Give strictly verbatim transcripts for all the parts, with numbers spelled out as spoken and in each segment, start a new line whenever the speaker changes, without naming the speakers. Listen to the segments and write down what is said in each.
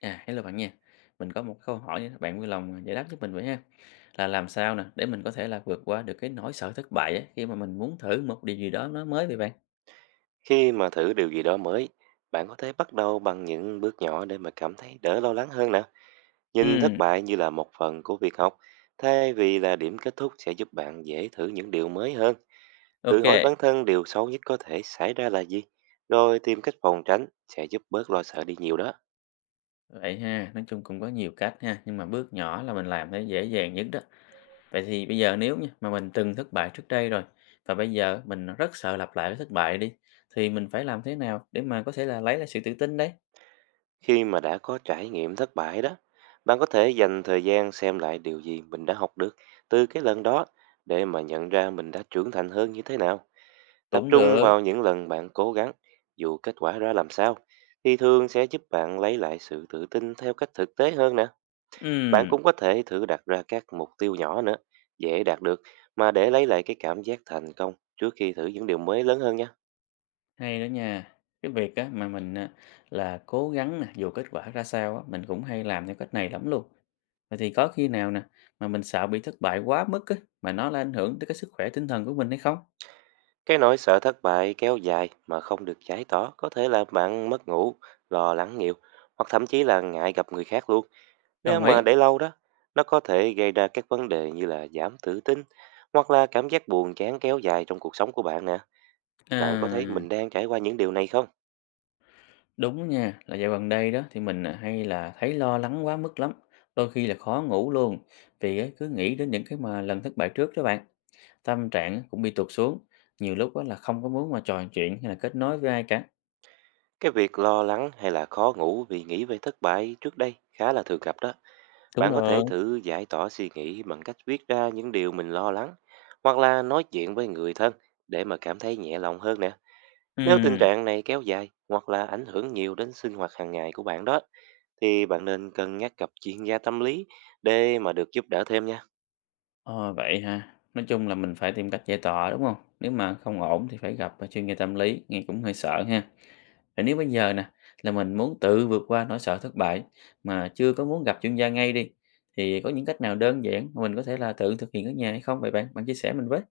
À, hello bạn nha. Mình có một câu hỏi nữa, bạn vui lòng à, giải đáp giúp mình với ha. Là làm sao nè để mình có thể là vượt qua được cái nỗi sợ thất bại á, khi mà mình muốn thử một điều gì đó nó mới vậy bạn?
Khi mà thử điều gì đó mới, bạn có thể bắt đầu bằng những bước nhỏ để mà cảm thấy đỡ lo lắng hơn nè. Nhìn thất
Ừm,
bại như là một phần của việc học, thay vì là điểm kết thúc sẽ giúp bạn dễ thử những điều mới hơn. Tự hỏi
ok.
bản thân điều xấu nhất có thể xảy ra là gì, rồi tìm cách phòng tránh sẽ giúp bớt lo sợ đi nhiều đó.
Vậy ha, nói chung cũng có nhiều cách ha, nhưng mà bước nhỏ là mình làm thấy dễ dàng nhất đó. Vậy thì bây giờ nếu nha mà mình từng thất bại trước đây rồi và bây giờ mình rất sợ lặp lại cái thất bại đi thì mình phải làm thế nào để mà có thể là lấy lại sự tự tin đấy?
Khi mà đã có trải nghiệm thất bại đó, bạn có thể dành thời gian xem lại điều gì mình đã học được từ cái lần đó để mà nhận ra mình đã trưởng thành hơn như thế nào. Tập
Cũng
trung vào
được.
những lần bạn cố gắng, dù kết quả ra làm sao, thì thường sẽ giúp bạn lấy lại sự tự tin theo cách thực tế hơn nè. Bạn
Ừm.
cũng có thể thử đặt ra các mục tiêu nhỏ nữa, dễ đạt được, mà để lấy lại cái cảm giác thành công trước khi thử những điều mới lớn hơn nha.
Hay đó nha. Cái việc á mà mình, à, là cố gắng nè, dù kết quả ra sao á, mình cũng hay làm theo cách này lắm luôn. Vậy thì có khi nào nè, mà mình sợ bị thất bại quá mức á, mà nó lại ảnh hưởng tới cái sức khỏe tinh thần của mình hay không?
Cái nỗi sợ thất bại kéo dài mà không được giải tỏa có thể làm bạn mất ngủ, lo lắng nhiều, hoặc thậm chí là ngại gặp người khác luôn. Nếu
Đồng
mà
ý.
để lâu đó, nó có thể gây ra các vấn đề như là giảm tự tin hoặc là cảm giác buồn chán kéo dài trong cuộc sống của bạn nè. Bạn có thấy
À,
mình đang trải qua những điều này không?
đúng nha, là dạo gần đây đó thì mình, à, hay là thấy lo lắng quá mức lắm, đôi khi là khó ngủ luôn, vì á cứ nghĩ đến những cái mà lần thất bại trước đó bạn. Tâm trạng á cũng bị tụt xuống, nhiều lúc á là không có muốn mà trò chuyện hay là kết nối với ai cả.
Cái việc lo lắng hay là khó ngủ vì nghĩ về thất bại trước đây khá là thường gặp đó.
Đúng
Bạn có thể
rồi.
thử giải tỏa suy nghĩ bằng cách viết ra những điều mình lo lắng hoặc là nói chuyện với người thân để mà cảm thấy nhẹ lòng hơn nè. Nếu tình
Ừm.
trạng này kéo dài hoặc là ảnh hưởng nhiều đến sinh hoạt hàng ngày của bạn đó thì bạn nên cân nhắc gặp chuyên gia tâm lý để mà được giúp đỡ thêm nha.
Ờ, vậy ha. Nói chung là mình phải tìm cách giải tỏa, đúng không. Nếu mà không ổn thì phải gặp, à, chuyên gia tâm lý, nghe cũng hơi sợ ha. Vậy nếu bây giờ nè, là mình muốn tự vượt qua nỗi sợ thất bại mà chưa có muốn gặp chuyên gia ngay đi, thì có những cách nào đơn giản mà mình có thể là tự thực hiện ở nhà hay không vậy bạn? Bạn chia sẻ mình với.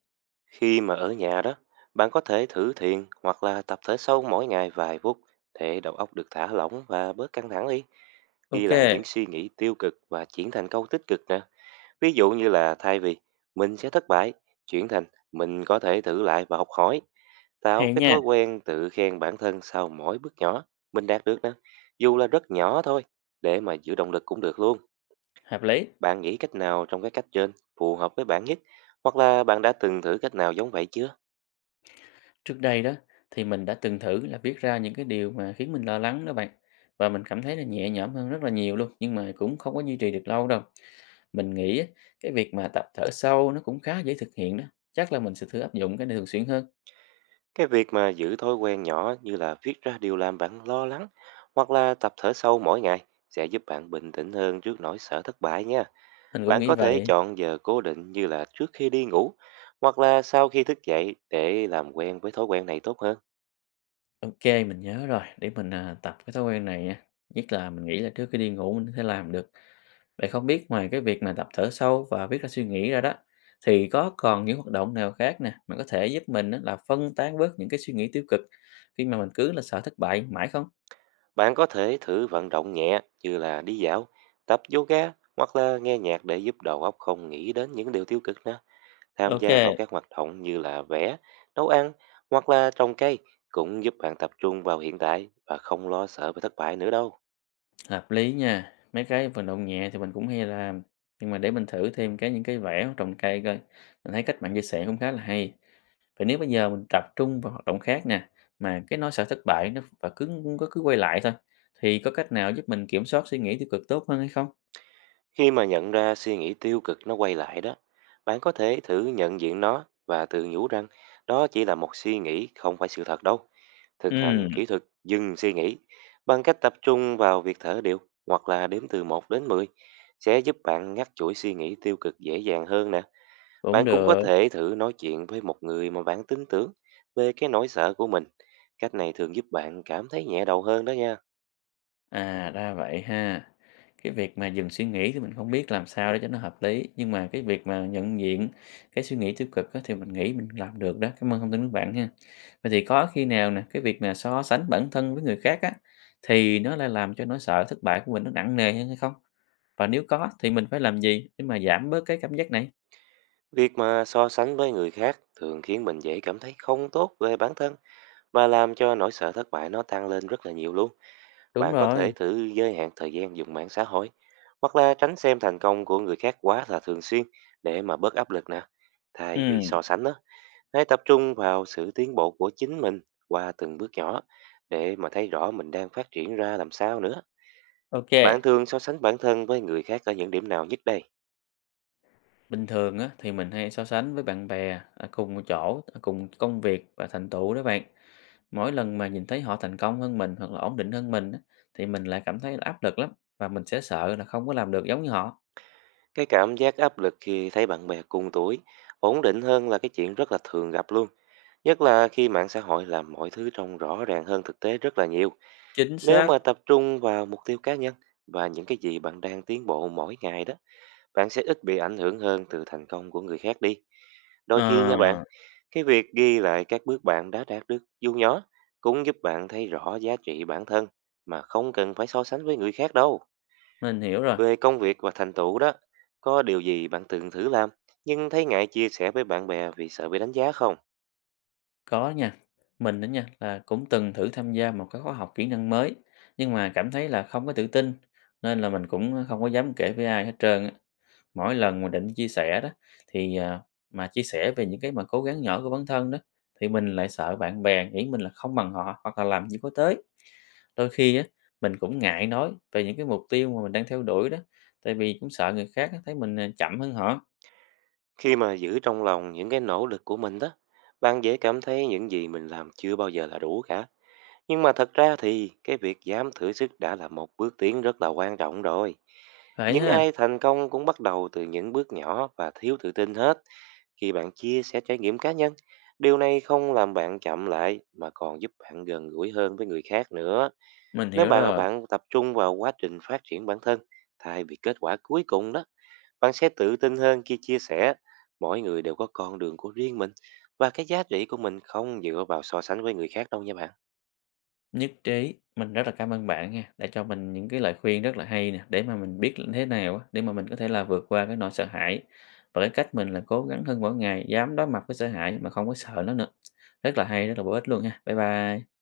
Khi mà ở nhà đó, bạn có thể thử thiền hoặc là tập thở sâu mỗi ngày vài phút để đầu óc được thả lỏng và bớt căng thẳng đi. Ghi
Ok,
lại những suy nghĩ tiêu cực và chuyển thành câu tích cực nè. Ví dụ như là thay vì mình sẽ thất bại, chuyển thành mình có thể thử lại và học hỏi. Tạo
hay
cái
nha,
thói quen tự khen bản thân sau mỗi bước nhỏ mình đạt được nè. Dù là rất nhỏ thôi, để mà giữ động lực cũng được luôn.
hợp lý.
Bạn nghĩ cách nào trong các cách trên phù hợp với bạn nhất? Hoặc là bạn đã từng thử cách nào giống vậy chưa?
Trước đây đó thì mình đã từng thử là viết ra những cái điều mà khiến mình lo lắng đó bạn và mình cảm thấy là nhẹ nhõm hơn rất là nhiều luôn nhưng mà cũng không có duy trì được lâu đâu. Mình nghĩ á, cái việc mà tập thở sâu nó cũng khá dễ thực hiện đó. Chắc là mình sẽ thử áp dụng cái này thường xuyên hơn.
Cái việc mà giữ thói quen nhỏ như là viết ra điều làm bạn lo lắng hoặc là tập thở sâu mỗi ngày sẽ giúp bạn bình tĩnh hơn trước nỗi sợ thất bại nha.
Mình cũng
Bạn
nghĩ
có thể
vậy.
chọn giờ cố định như là trước khi đi ngủ hoặc là sau khi thức dậy để làm quen với thói quen này tốt hơn.
OK, mình nhớ rồi, để mình, à, tập cái thói quen này nha, nhất là mình nghĩ là trước khi đi ngủ mình có thể làm được. Vậy không biết ngoài cái việc mà tập thở sâu và viết ra suy nghĩ ra đó, thì có còn những hoạt động nào khác nè, mà có thể giúp mình á là phân tán bớt những cái suy nghĩ tiêu cực khi mà mình cứ là sợ thất bại mãi không?
Bạn có thể thử vận động nhẹ như là đi dạo, tập yoga hoặc là nghe nhạc để giúp đầu óc không nghĩ đến những điều tiêu cực nữa. Tham gia vào
OK,
các hoạt động như là vẽ, nấu ăn hoặc là trồng cây cũng giúp bạn tập trung vào hiện tại và không lo sợ về thất bại nữa đâu.
hợp lý nha, mấy cái vận động nhẹ thì mình cũng hay làm, nhưng mà để mình thử thêm cái những cái vẽ trồng cây coi, mình thấy cách bạn chia sẻ cũng khá là hay. Vậy nếu bây giờ mình tập trung vào hoạt động khác nè, mà cái nỗi sợ thất bại nó và cứ cứ cứ quay lại thôi, thì có cách nào giúp mình kiểm soát suy nghĩ tiêu cực tốt hơn hay không?
Khi mà nhận ra suy nghĩ tiêu cực nó quay lại đó, bạn có thể thử nhận diện nó và tự nhủ rằng đó chỉ là một suy nghĩ không phải sự thật đâu. Thực
Ừ,
hành kỹ thuật dừng suy nghĩ bằng cách tập trung vào việc thở đều hoặc là đếm từ một đến mười sẽ giúp bạn ngắt chuỗi suy nghĩ tiêu cực dễ dàng hơn nè.
cũng
Bạn cũng có
được.
thể thử nói chuyện với một người mà bạn tin tưởng về cái nỗi sợ của mình. Cách này thường giúp bạn cảm thấy nhẹ đầu hơn đó nha.
À, ra vậy ha. Cái việc mà dừng suy nghĩ thì mình không biết làm sao để cho nó hợp lý, nhưng mà cái việc mà nhận diện cái suy nghĩ tiêu cực á, thì mình nghĩ mình làm được đó. Cảm ơn thông tin của bạn ha. Vậy thì có khi nào nè, cái việc mà so sánh bản thân với người khác á, thì nó lại làm cho nỗi sợ thất bại của mình nó nặng nề hơn hay không? Và nếu có thì mình phải làm gì để mà giảm bớt cái cảm giác này?
Việc mà so sánh với người khác thường khiến mình dễ cảm thấy không tốt về bản thân và làm cho nỗi sợ thất bại nó tăng lên rất là nhiều luôn.
Đúng
Bạn có
rồi.
thể thử giới hạn thời gian dùng mạng xã hội hoặc là tránh xem thành công của người khác quá là thường xuyên để mà bớt áp lực nè,
Ừ,
thay vì so sánh đó. Hãy tập trung vào sự tiến bộ của chính mình qua từng bước nhỏ để mà thấy rõ mình đang phát triển ra làm sao nữa. Bạn
ok.
thường so sánh bản thân với người khác ở những điểm nào nhất đây?
Bình thường á, thì mình hay so sánh với bạn bè ở cùng một chỗ, ở cùng công việc và thành tựu đó bạn. Mỗi lần mà nhìn thấy họ thành công hơn mình hoặc là ổn định hơn mình á, thì mình lại cảm thấy là áp lực lắm và mình sẽ sợ là không có làm được giống như họ.
Cái cảm giác áp lực khi thấy bạn bè cùng tuổi ổn định hơn là cái chuyện rất là thường gặp luôn. Nhất là khi mạng xã hội làm mọi thứ trông rõ ràng hơn thực tế rất là nhiều.
Chính
Nếu
xác.
mà tập trung vào mục tiêu cá nhân và những cái gì bạn đang tiến bộ mỗi ngày đó, bạn sẽ ít bị ảnh hưởng hơn từ thành công của người khác đi. Đôi khi nha bạn,
Ờ,
cái việc ghi lại các bước bạn đã đạt được dù nhỏ cũng giúp bạn thấy rõ giá trị bản thân mà không cần phải so sánh với người khác đâu.
mình hiểu rồi.
Về công việc và thành tựu đó, có điều gì bạn từng thử làm nhưng thấy ngại chia sẻ với bạn bè vì sợ bị đánh giá không?
Có nha. Mình đó nha là cũng từng thử tham gia một cái khóa học kỹ năng mới nhưng mà cảm thấy là không có tự tin nên là mình cũng không có dám kể với ai hết trơn á. Mỗi lần mà định chia sẻ đó thì, à, mà chia sẻ về những cái mà cố gắng nhỏ của bản thân đó, thì mình lại sợ bạn bè nghĩ mình là không bằng họ hoặc là làm chưa có tới. Đôi khi á, mình cũng ngại nói về những cái mục tiêu mà mình đang theo đuổi đó, tại vì cũng sợ người khác thấy mình, à, chậm hơn họ.
Khi mà giữ trong lòng những cái nỗ lực của mình đó, bạn dễ cảm thấy những gì mình làm chưa bao giờ là đủ cả. Nhưng mà thật ra thì cái việc dám thử sức đã là một bước tiến rất là quan trọng rồi.
Vậy
Những ai
ha,
thành công cũng bắt đầu từ những bước nhỏ và thiếu tự tin hết. Khi bạn chia sẻ trải nghiệm cá nhân, điều này không làm bạn chậm lại mà còn giúp bạn gần gũi hơn với người khác nữa.
mình
Nếu
hiểu
bạn
rồi.
bạn tập trung vào quá trình phát triển bản thân thay vì kết quả cuối cùng đó, bạn sẽ tự tin hơn khi chia sẻ. Mỗi người đều có con đường của riêng mình và cái giá trị của mình không dựa vào so sánh với người khác đâu nha bạn.
Nhất trí, mình rất là cảm ơn bạn nha, đã cho mình những cái lời khuyên rất là hay nè, để mà mình biết là thế nào á, để mà mình có thể là vượt qua cái nỗi sợ hãi. Và cái cách mình là cố gắng hơn mỗi ngày, dám đối mặt với sợ hãi mà không có sợ nó nữa. Rất là hay, rất là bổ ích luôn nha. Bye bye.